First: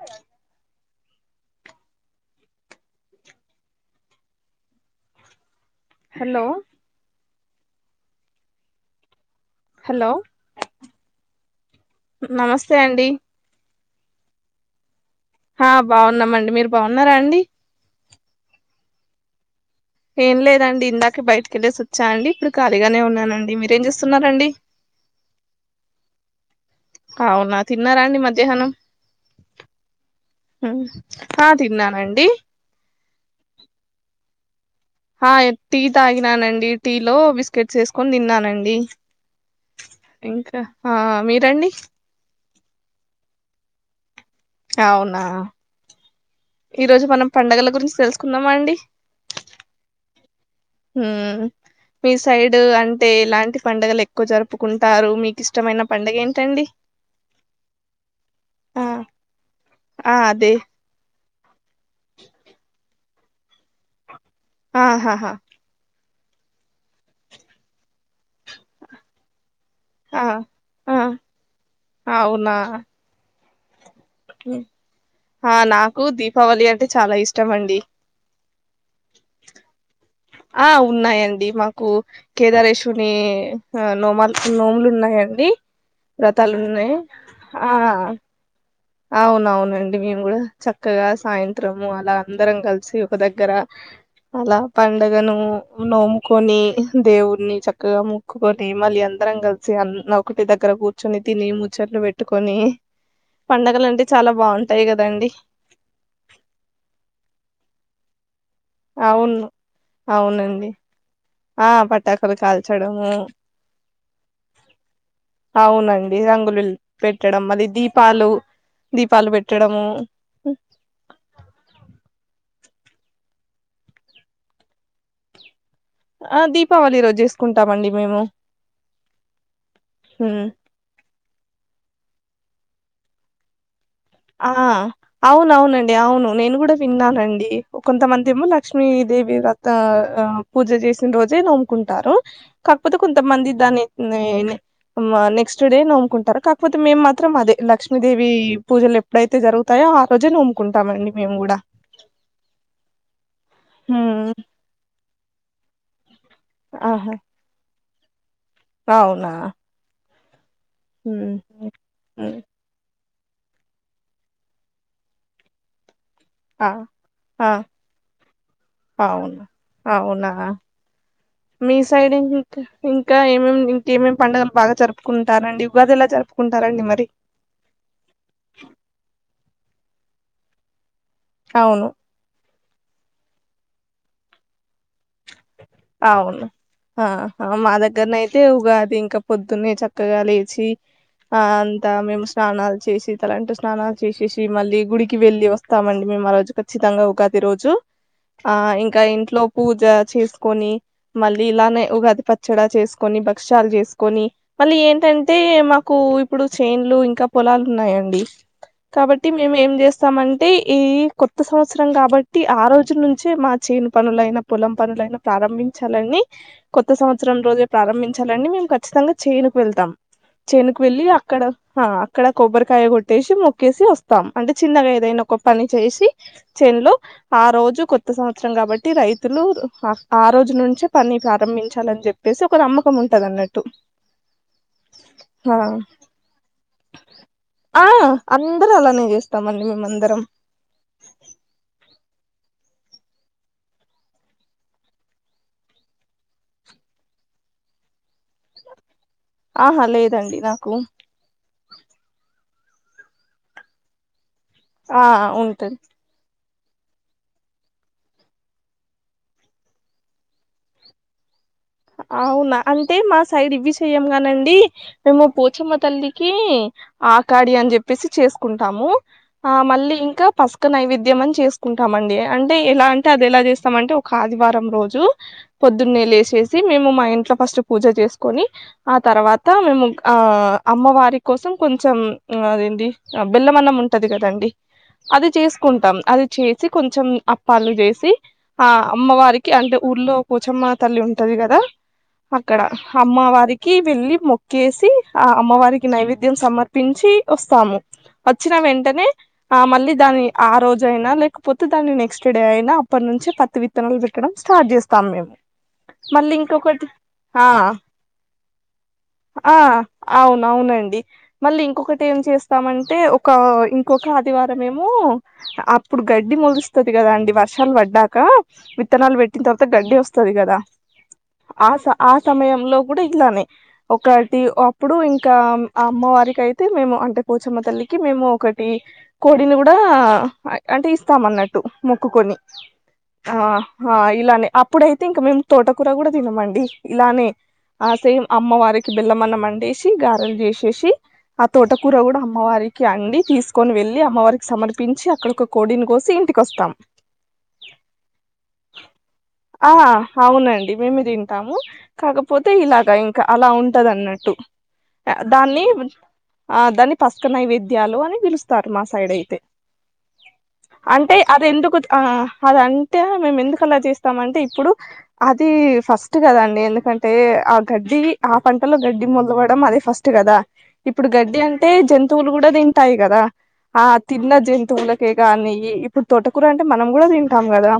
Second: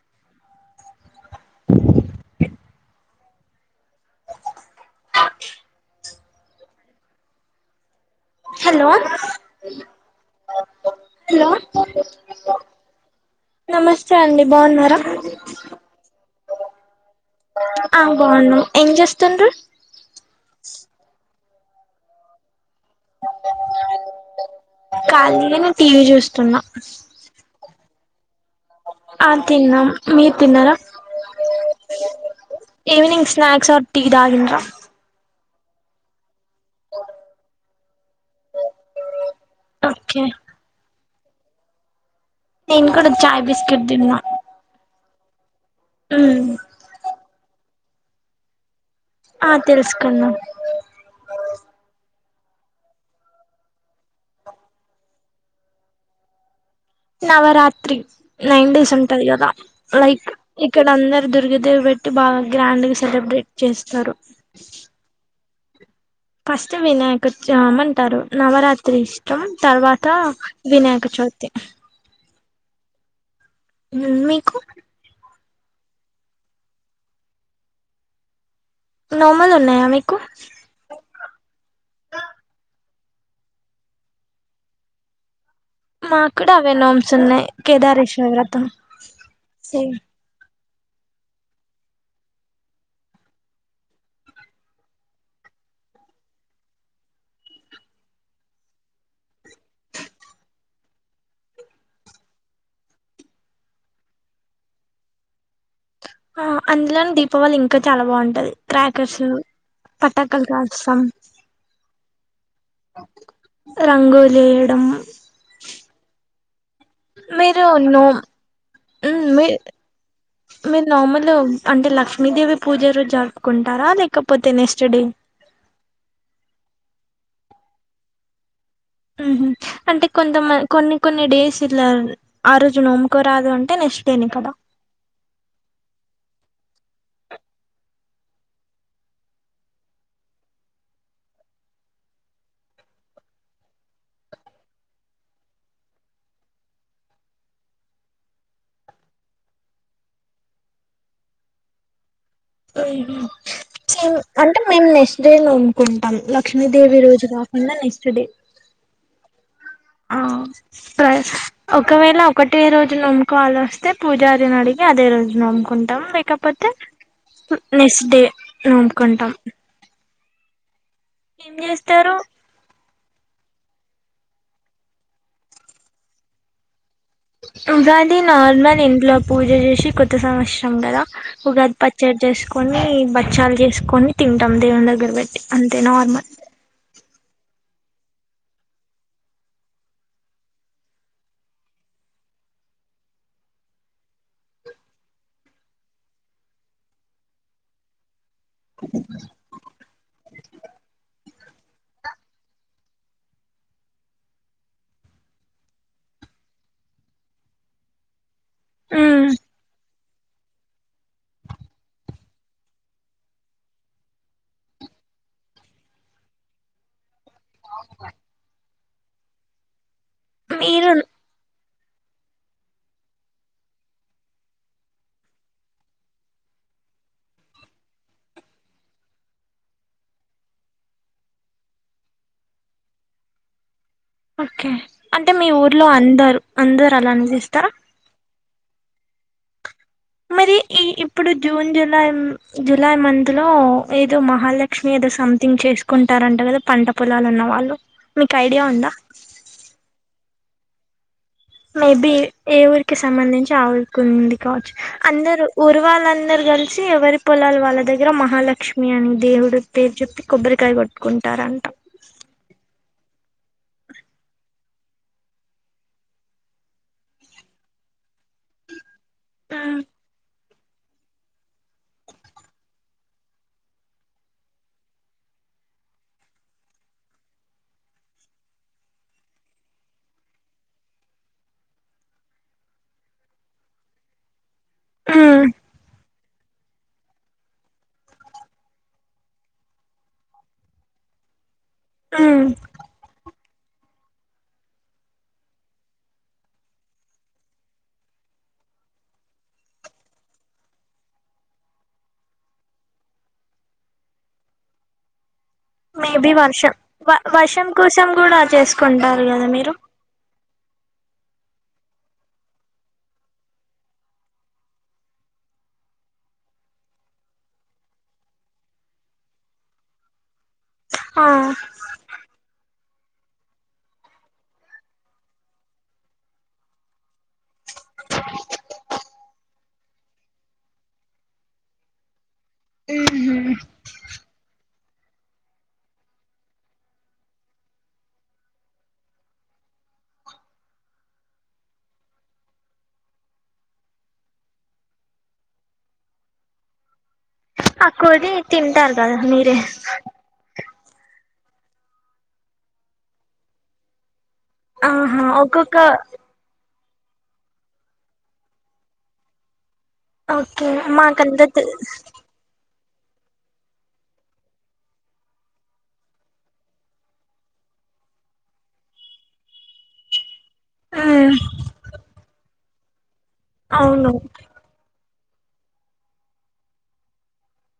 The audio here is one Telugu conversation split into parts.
అ హలో హలో హలో నమస్తే అండి నమస్తే అండి బాగున్నారా ఆ బాగున్నామండి మీరు బాగున్నారా అండి ఆ బాగున్నము ఏం చేస్తుర్రు ఏం లేదండి ఇందాక బయటకెళ్ళేసి వచ్చా అండి ఇప్పుడు ఖాళీగానే ఉన్నానండి మీరేం చేస్తున్నారండి. ఖాళీగానే టీవీ చూస్తున్నా అవునా తిన్నారాండి మధ్యాహ్నం ఆ తిన్నాము మీరు తిన్నారా ఉమ్, ఆ తిన్నానండి ఈవెనింగ్ స్నాక్స్ అర్ టీ తాగింరా ఆ టీ తాగిన అండి టీ లో బిస్కెట్స్ వేసుకొని తిన్నానండి ఓకే ఇంకా ఆ మీరండి నేను కూడా చాయ్ బిస్కెట్ తీన్నా అవునా మ్మ్ ఈరోజు మనం పండుగల గురించి తెలుసుకుందామా అండి ఆ తెలుసుకుందాం హ్ మీ సైడ్ అంటే ఎలాంటి పండుగలు ఎక్కువ జరుపుకుంటారు. మీకు ఇష్టమైన పండుగ ఏంటండి నవరాత్రి నైన్ ఆ డేస్ ఉంటది. కదా ఆ లైక్ అదే ఇక్కడ అందరు దుర్గాదేవి పెట్టి బాగా గ్రాండ్ గా సెలబ్రేట్ చేస్తారు. ఆహాహా ఫస్ట్ వినాయక చవితి అంటారు నవరాత్రి ఇష్టం తర్వాత ఆ త ఆ వినాయక చవితి అవునా మీకు ఆ నాకు దీపావళి అంటే చాలా ఇష్టం అండి. నోముల్ ఉన్నాయా మీకు? ఆ ఉన్నాయండి మాకు కేదారేశవుని ఆ నోమాలు నోములు ఉన్నాయండి. మాకు కూడా వ్రతాలు అవే ఉన్నాయి నోమ్స్ ఉన్నాయి ఆ కేదారేశ్వర వ్రతం సేమ్ అవునవునండి మేము కూడా చక్కగా సాయంత్రము అలా అందరం కలిసి ఒక దగ్గర అలా పండగను నోముకొని దేవుడిని చక్కగా మొ క్కుకొని మళ్ళీ అందరం కలిసి అ ఒకటి దగ్గర కూర్చొని తిని ముచ్చట్లు పెట్టుకొని పండగలు అంటే చాలా బావుంటాయి కదండి ఆ అందులోనే దీపావళి ఇంకా చాలా బావుంటది. క్రాకర్స్ అవును పట్టకాలు అవునండి కాలుసాం ఆ పట్టాకులు కాల్చడము రంగులు వేయడం అవునండి రంగుల్లు పెట్టడం మీరు మళ్ళీ నో దీపాలు దీపాలు మీ పెట్టడము. మీరు నార్మల్ అంటే లక్ష్మీదేవి పూజ రోజు జరుపుకుంటారా, లేకపోతే నెక్స్ట్ డే? ఆ దీపావళి రోజు వేసుకుంటామండి మేము ఉహు అంటే హ్మ్. కొంతమం కొన్ని కొన్ని డేస్ ఇలా ఆ రోజు నోముకోరాదు అంటే నెక్స్ట్ డేనే కదా ఆ అవునవునండి అవును నేను కూడా విన్నానండి కొంతమంది ఏమో లక్ష్మీదేవి వ్రత ఆ పూజ చేసిన రోజే నోముకుంటారు కాకపోతే కొంతమంది దాన్ని నేనే మాన్నె నెక్స్ట్ డే నోముకుంటారు కాకపోతే మేము మాత్రం అదే లక్ష్మీదేవి పూజలు ఇప్పుడైతే జరుగుతాయో ఆ రోజేనే నోముకుంటామండి మేము కూడా హం సెమ్ అంటే మేము నెక్స్ట్ డే నోముకుంటాం లక్ష్మీదేవి ఆహ రోజుగా ఉన్న నెక్స్ట్ డే అవునా ఆ ప్రై ఓక్ హ్మ్ ఒకవేళ హ్మ్ ఒకటే రోజు నోముకోవాలో వస్తే పూజారిని అడిగి అదే రోజు నోముకుంటాం లేక ఆ పోతే ఆ ఉ నెక్స్ట్ డే నోమ్కుంటాం అవును అవునా మీ చేస్తారు సైడంగ్ ఇంకా ఏమేమి ఇంకేమేం పండుగలు బాగా జరుపుకుంటారండి, ఉగాది ఏలా జరుపుకుంటారండి మరి? ఉగాది నార్మల్ ఇంట్లో పూజ చేసి కొత్త సంవత్సరం కదా ఉగాది అవును పచ్చడి చేసుకొని బచ్చాలు చేసుకొని తింటాం దేవుని దగ్గర పెట్టి అంతే నార్మల్ అవును ఆ హ మా దగ్గరన అయితే ఉగాది ఇంకా పొద్దున్నే చక్కగా లేచి ఆ అంతా మేము స్నానాలు చేసి తలంటు స్నానాలు చేసేసి మళ్ళీ గుడికి వెళ్ళి వ స్తామండి మేము ఆ రోజు ఖచ్చితంగా ఉగాది రోజు ఆ ఇంకా ఇంట్లో పూజ చేసి కొని మళ్ళీ ఇలానే ఉగాది పచ్చడా చేసుకొని, భక్ష్యాలు చేసుకొని మళ్ళీ ఏంటంటే మాకు ఇప్పుడు చేన్లు ఇంకా పొలాలు ఉన్నాయండి. కాబట్టి మేము ఏం చే సాం అంటే ఏ ఈ కొత్త సంవత్సరం కాబట్టి ఆ రోజు నుంచే మా చేను పనులైనా, పొలం పనులైనా ప్రారంభించాలని కొత్త సంవత్సరం రోజే ప్రారంభించాలని మేము ఖచ్చితంగా చేనుకు వెళ్తాం. చేనుకు మీరు వెళ్లి అక్కడ హ అక్కడ కొబ్బరికాయ కొట్టేసి మొక్కేసి వస్తాం అంటే చిన్నగా ఏదైనా ఒక పని చేసి చెన్ లో ఆ రోజు కొత్త సంవత్సరం కాబట్టి రైతులు హ ఆ రోజు నుంచే పని ప్రారంభించాలని చెప్పేసి ఒక నమ్మకం ఉంటది అన్నట్టు. ఓకే అంటే మీ ఆ ఊరిలో అందర్ అందరు అలా చేస్తారా అందర అలానే చేస్తామండి మేము అందరం మీది ఈ ఇప్పుడు జూన్ జులై జులై మంత్లో ఏదో మహాలక్ష్మి ఏదో సంథింగ్ చేసు కుంటారంట కదా పంట పొలాలు ఉన్నవాళ్ళు మీకు ఐడియా ఉందా ఆహా లేదండి నాకు మేబి ఏ ఊరికి సంబంధించి ఆ ఊరికి కుంది కావచ్చు ఆ అందరు ఉంటది ఊరు వాళ్ళందరు కలిసి ఎవరి పొలాలు వాళ్ళ దగ్గర మహాలక్ష్మి అని దేవుడు పేరు చెప్పి కొబ్బరికాయ కొట్టుకుంటారంట అవునా అంటే మా సైడ్ ఇవి చెయంగానండి మేము పోచమ్మ తల్లికి ఆకాడి అని చెప్పి ప్పిసి చేసుకుంటాము ఆ మళ్ళీ ఇంకా పసుక నైవేద్యం అని చేసుకుంటామండి అంటే ఎలా అంటే అది ఎలా చేస్తామంటే ఒక ఆదివారం రోజు పొద్దున్నే లేసేసి మేము మా ఇంట్లో ఫస్ట్ పూజ చేసుకొని ఆ తర్వాత మేము ఆ అమ్మవారి కోసం కొంచెం అదేంటి బెల్లమన్నం ఉంటది కదండి అది మ్మ్ చేసి కుంటాం అది చేసి కొంచెం అప్పాలు చేసి ఆ అమ్మవారికి అంటే ఊర్లో పోచమ్మ తల్లి ఉంటది కదా మ్మ్ అక్కడ అమ్మవారికి వెళ్ళి మొక్కేసి ఆ అమ్మవారికి నైవేద్యం సమర్పించి వస్తాము వచ్చిన వెంటనే ఆ మళ్ళీ దాని ఆరోజ అయినా లేకపోతే దాన్ని నెక్స్ట్ డే అయినా అప్పటి నుంచి పత్తి వి త్తంగా విక్కకడం స్టార్ట్ చేస్తాం మేము మేబి మళ్ళీ వర్షం ఇంకొకటి ఆ వర్షం కోసం కూడా చేసుకుంటారు కదా మీరు అవునవునండి మళ్ళీ ఇంకొకటి ఏం చేస్తామంటే ఒక ఇంకొక ఆదివారంమెమో అప్పుడు గడ్డి మొలుస్తుంది కదా అండి వర్షాలు పడ్డాక విత్తనాలు పెట్టిన తర్వాత గడ్డీ వస్తుంది కదా ఆ ఆ ఆ సమయంలో కూడా ఇట్లానే ఒకటి అప్పుడు ఇంకా ఆ అమ్మవారికి అయితే మేము అంటే పోచమ్మ తల్లికి మేము ఒకటి కోడిని కూడా అంటే ఇస్తాం అన్నట్టు మొక్కుకొని మ్మ్ ఆ ఇలానే అప్పుడయితే ఇంకా మేము తోటకూర కూడా తినమండి ఇలానే ఆ సేమ్ అమ్మవారికి బెల్లమన్నం వండేసి గారెలు చేసేసి ఆ తోటకూర కూడా అమ్మవారికి అండి తీసుకొని వెళ్ళి అమ్మవారికి సమర్పించి అక్కడ కోడిని కోసి ఇంటికొస్తాం ఆ కోడిని తింటారు కదా మీరే ఆ అవునండి మేము తింటాము కాకపోతే ఇలాగా ఇంకా అలా ఉంటది అన్నట్టు ఆహా దాన్ని ఒక్కొక్క ఆ దాన్ని పసుక నైవేద్యాలు అని పిలుస్తారు మా సైడ్ అయితే ఓకే అంటే మాకంత అది తె ఎందుకు ఆ అద టే మేము ఎందుకలా చేస్తాం అంటే ఇప్పుడు అది ఫస్ట్ కదాండి ఎందుకంటే ఆ గడ్డి ఆ పంటలో గడ్డి మొలకోవడం అదే ఫస్ట్ కదా ఇప్పుడు మ్మ్ గడ్డి అంటే జంతువులు కూడా తింటాయి కదా ఆ అవును తిన్న జంతువు తువులకే గానీ ఇప్పుడు తోటకూర అంటే మనం కూడా తింటాం కదా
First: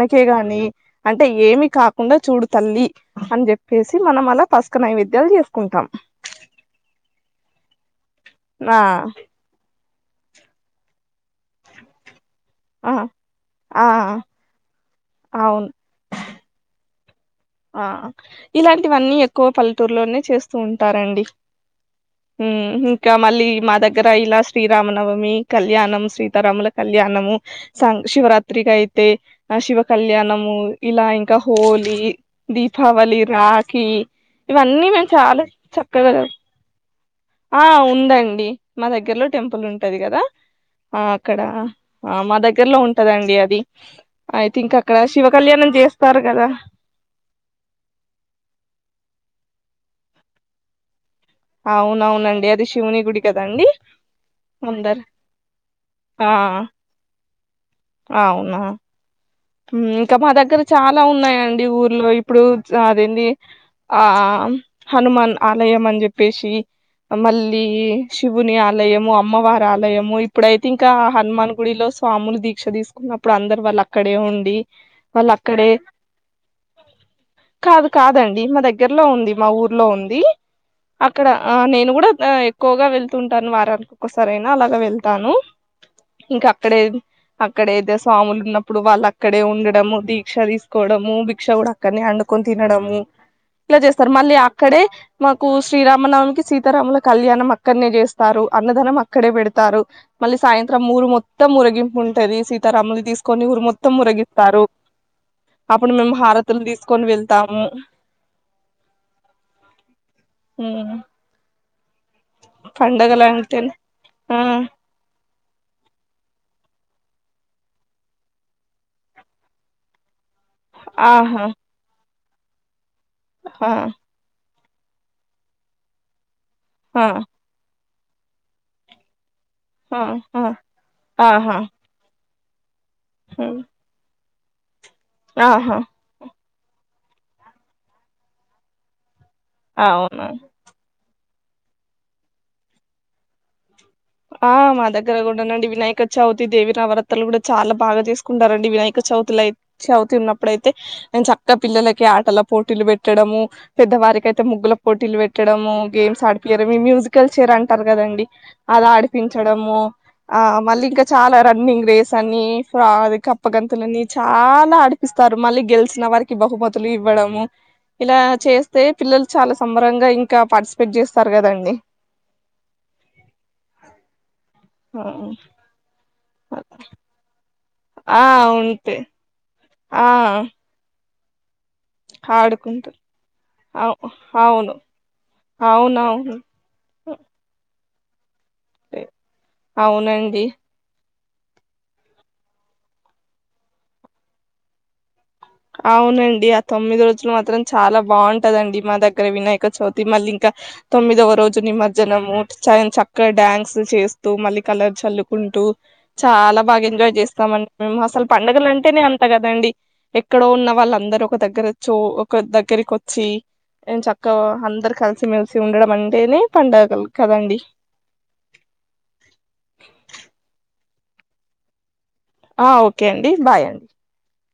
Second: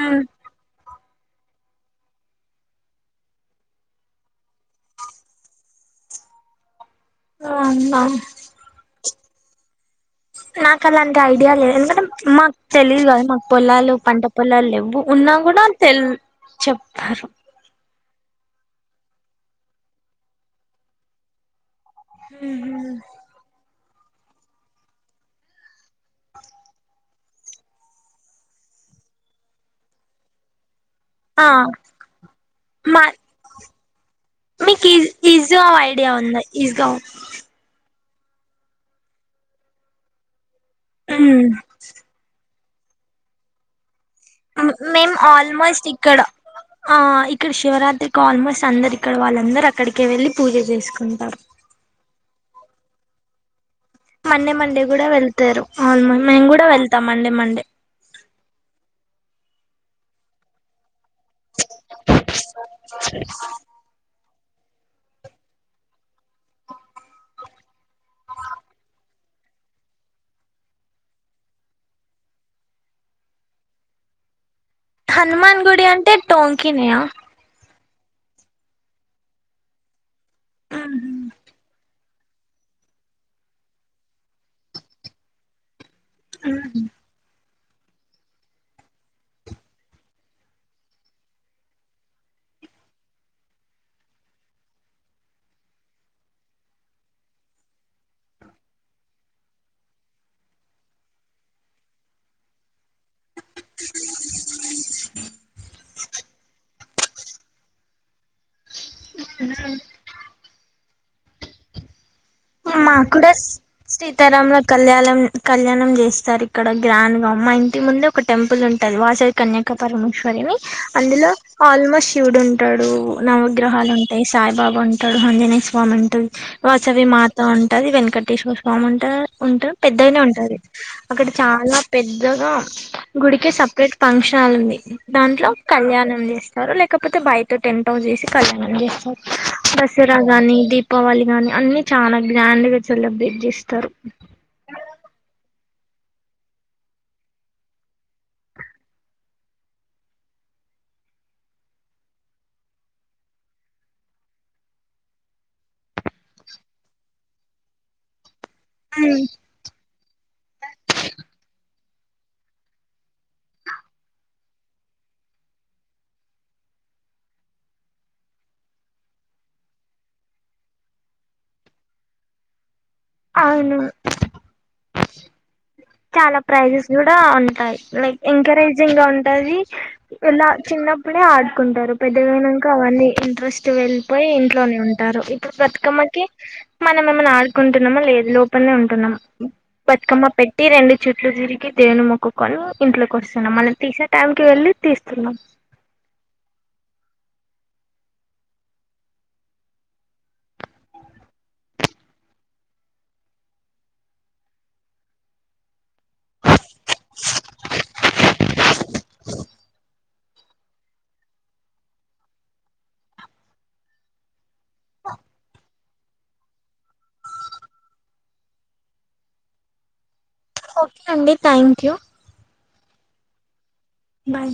మ్మ్ గాని అంటే ఏమి కాకుండా చూడు తల్లి అన్ చెప్పేసి మనం అలా పస్క నైవేద్యాల్ చేస్కుంటాం. ఆ అన్నా నా నాక్ అలాంటి ఐడియాలే ఎందుకంటే మాక్ ఆ తెలీదు గదా మాక్ ఆ పొలాలు, పంట పొలాల్ లెవ్వు ఉన్నా గుడ అవును తెల్ చెప్తారు ఇలాంటివన్నీ ఎక్కువ పల్లెటూర్లోనే చేస్తూ ఉంటారండి. హ్మ్ ఇంకా మళ్ళీ మా దగ్గర ఇలా శ్రీరామనవమి కళ్యాణం, సీతారాముల కళ్యాణము సం శివరాత్రికైతే ఆ శివ కళ్యాణము ఇలా ఇంకా ఆ హోలీ మా దీపావళి రాఖీ మీక్ ఇవన్నీ ఇజ్ మేము చాలా ఇజో ఐడియా చక్కగా ఉంద ఇజో ఆ ఉందండి మా దగ్గర్లో టెంపుల్ ఉంటది గదా ఆ ఉమ్ అక్కడా ఆ మా దగ్గర్లో ఉంటదండి అది ఐథింక్ అక్కడ మేము శివ కళ్యాణం ఆల్మోస్ట్ ఇక్కడ చేస్తారు కదా ఆ ఇక్కడ శివరాత్రిక్ ఆల్మోస్ట్ అందర్ ఇక్కడ వాళ్ళందర్ అక్కడికే వెళ్ళి పూజ చేస్కుంటరు. అవునవునండి అది శివుని గుడి కదండి. మండే మండే అందరు గుడా వెళ్తరు ఆల్మో ఆ మేం గుడా వెళ్తాం మండే మండే అవునా ఇంకా మా దగ్గర చాలా ఉన్నాయండి ఊర్లో ఇప్పుడు అదేంది ఆ హనుమాన్ ఆలయం అన్ జెప్పేసీ మళ్ళీ శివుని ఆలయము, అమ్మవారి ఆలయము ఇప్పుడైతే ఇంకా హనుమాన్ గుడిలో స్వాములు దీక్ష తీస్కున్నప్పుడు అందర్ వాళ్లక్కడే ఉండి వాళ్ళు హనుమాన్ అక్కడే గుడి అంటే టోంకినియా? కాదు కాదండి మా దగ్గర్లో ఉంది మా ఊర్లో ఉంది అక్కడ ఆ నేను గుడా ఎక్కువగా వెళ్తుంటాను వారానికి ఒక్కసారైనా అలాగ వెళ్తాను ఇంకా అక్కడే అక్కడైతే స్వాములున్నప్ ప్పుడు వాళ్ళక్కడే ఉండడము, దీక్ష తీస్కోవడము, భిక్ష గుడ అక్కడ్నే అండుకోన్ తినడం ఇట్ల చేస్తర్ మళ్ళీ అక్కడే మాకు శ్రీరామనవమికి, సీతారాముల కళ్యాణం అక్కడ్నే చేస్తారు అన్నదానం అక్కడే పెడ్తారు. మళ్ళీ సాయంత్రం మూరు మొత్తం ఊరేగింపు ఉంటది సీతారాముల్ని తీస్ కొని ఊరు మొత్తం ఊరేగిత్తారు. అప్పుడు మేము హారతుల్ తీస్కొన్ వెళ్తాము. మ్ మాక్ కుడస్ అంటే సీతారాముల కళ్యాణం కళ్యాణం చేస్తార్ ఇక్కడ గ్రాండ్గా మా ఇంటి ముందే ఒక టెంపుల్ ఉంటది వాసవి కన్యకపరమేశ్వరిని అందులో ఆహా ఆల్మోస్ట్ శివుడుంటాడు, ఆహా నవగ్రహాలుం టయి సాయిబాబు ఉంటాడు, హంజనేయ స్వామి ఉంటడు వాసవి ఆహా మా త ఉంటది, వెంకటేశ్వర స్వామి ఉంట ఉంట పెద్దగనే ఉంటది అక్కడ ఆహా చాలా పెద్దగా గుడికే సపరేట్ ఫంక్షన్ హాల్ ఉంది దాంట్లో ఆహా కళ్యాణం చేస్ స్తరు లేకపోతే బయట టెంట్ హౌస్ ఏసి కళ్యాణం చేస్తరు దసరా అవునా గాని దీ పావళి గాని అన్ని చాలా గ్రాండ్గ సెలబ్రేట్ జేస్తరు. ఆ మా దగ్గర గూడా నండి వినాయక చవితి, దేవి నవరత్రలు గుడ చాలా బాగా చేస్కుంటారండి వినాయక చవితిలై చవితి ఉన్నప్పుడైతే ఎంచక్క పిల్లలకి ఆటల పోటీలు పెట్టడము పెద్దవారికైతే ముగ్గుల పోటీల్ పెట్టడమూ గేమ్ స్ ఆడిపియ్యడం ఈ మ్యూజికల్ చైర్ అంటార్ గదండి అద్ ఆడిపించడము ఆ మళ్ళీ ఇంకా చాలా రన్నింగ్ రేస్ అనీ ఆ అది కప్పగంతులని చాలా ఆడ్ ఇస్తారు మళ్ళీ గెలిసిన వారికి బహుమతులు ఇవ్వడము ఇలా చేస్తే పిల్లలు చాలా సంబరంగా ఇంకా పార్టిసిపేట్ చేస్తారు కదండి అవును ఆ చాలా ప్రైజెస్ కూడా ఉంటాయి ఆ లైక్ అవును ఎంకరేజింగ్ గా ఉంటాది ఆ ఇలా చిన్నప్పుడే ఆడుకుంటారు పెద్దగైనాంకా ఆడుకుంటు అవన్నీ ఇంట్రెస్ట్ అవు వెళ్ళిపోయి అవును ఇంట్లోనే ఉంటారు ఇప్పుడు బతుకమ్మకి అవునవును మనం ఏమన్నా ఆడుకుంటున్నామ లేదు లోపలనే ఉంటున్నాము బతుకమ్మ అవునండి పెట్ ట్టి రెండు చుట్లు తిరిగి దేవుని మొక్కుకొని ఇంట్లోకి ఒస్తున్నాం మళ్ల తీసే టైంకి వెళ్ళి తీస్తున్నాం అవునండి ఆ తొమ్మిది రోజులు మాత్రం చాలా బావుంటదండి మా దగ్గర వినాయక చవితి మళ్ళీ ఇంకా తొమ్మిదవ రోజు నిమజ్జనము చన్ చక్కగా డ్యాన్స్ చేస్తూ మళ్ళీ కలర్ చల్లుకుంటూ చాలా బాగా ఎంజాయ్ చేస్తామండి మేము అసలు పండుగలు అంటేనే అంత కదండి ఎక్కడో ఉన్న వాళ్ళ అందరుూ ఒక దగ్గర ఒచ్చ ఒక దగ్గరికొచ్చి ఎంచక్కగా అందరు కలిసిమెెలిసి ఉండడం అంటేనే పండగలు కదండి ఓకే అండి థ్యాంక్ యూ ఆ ఓకే అండి బాయ్ అండి బాయ్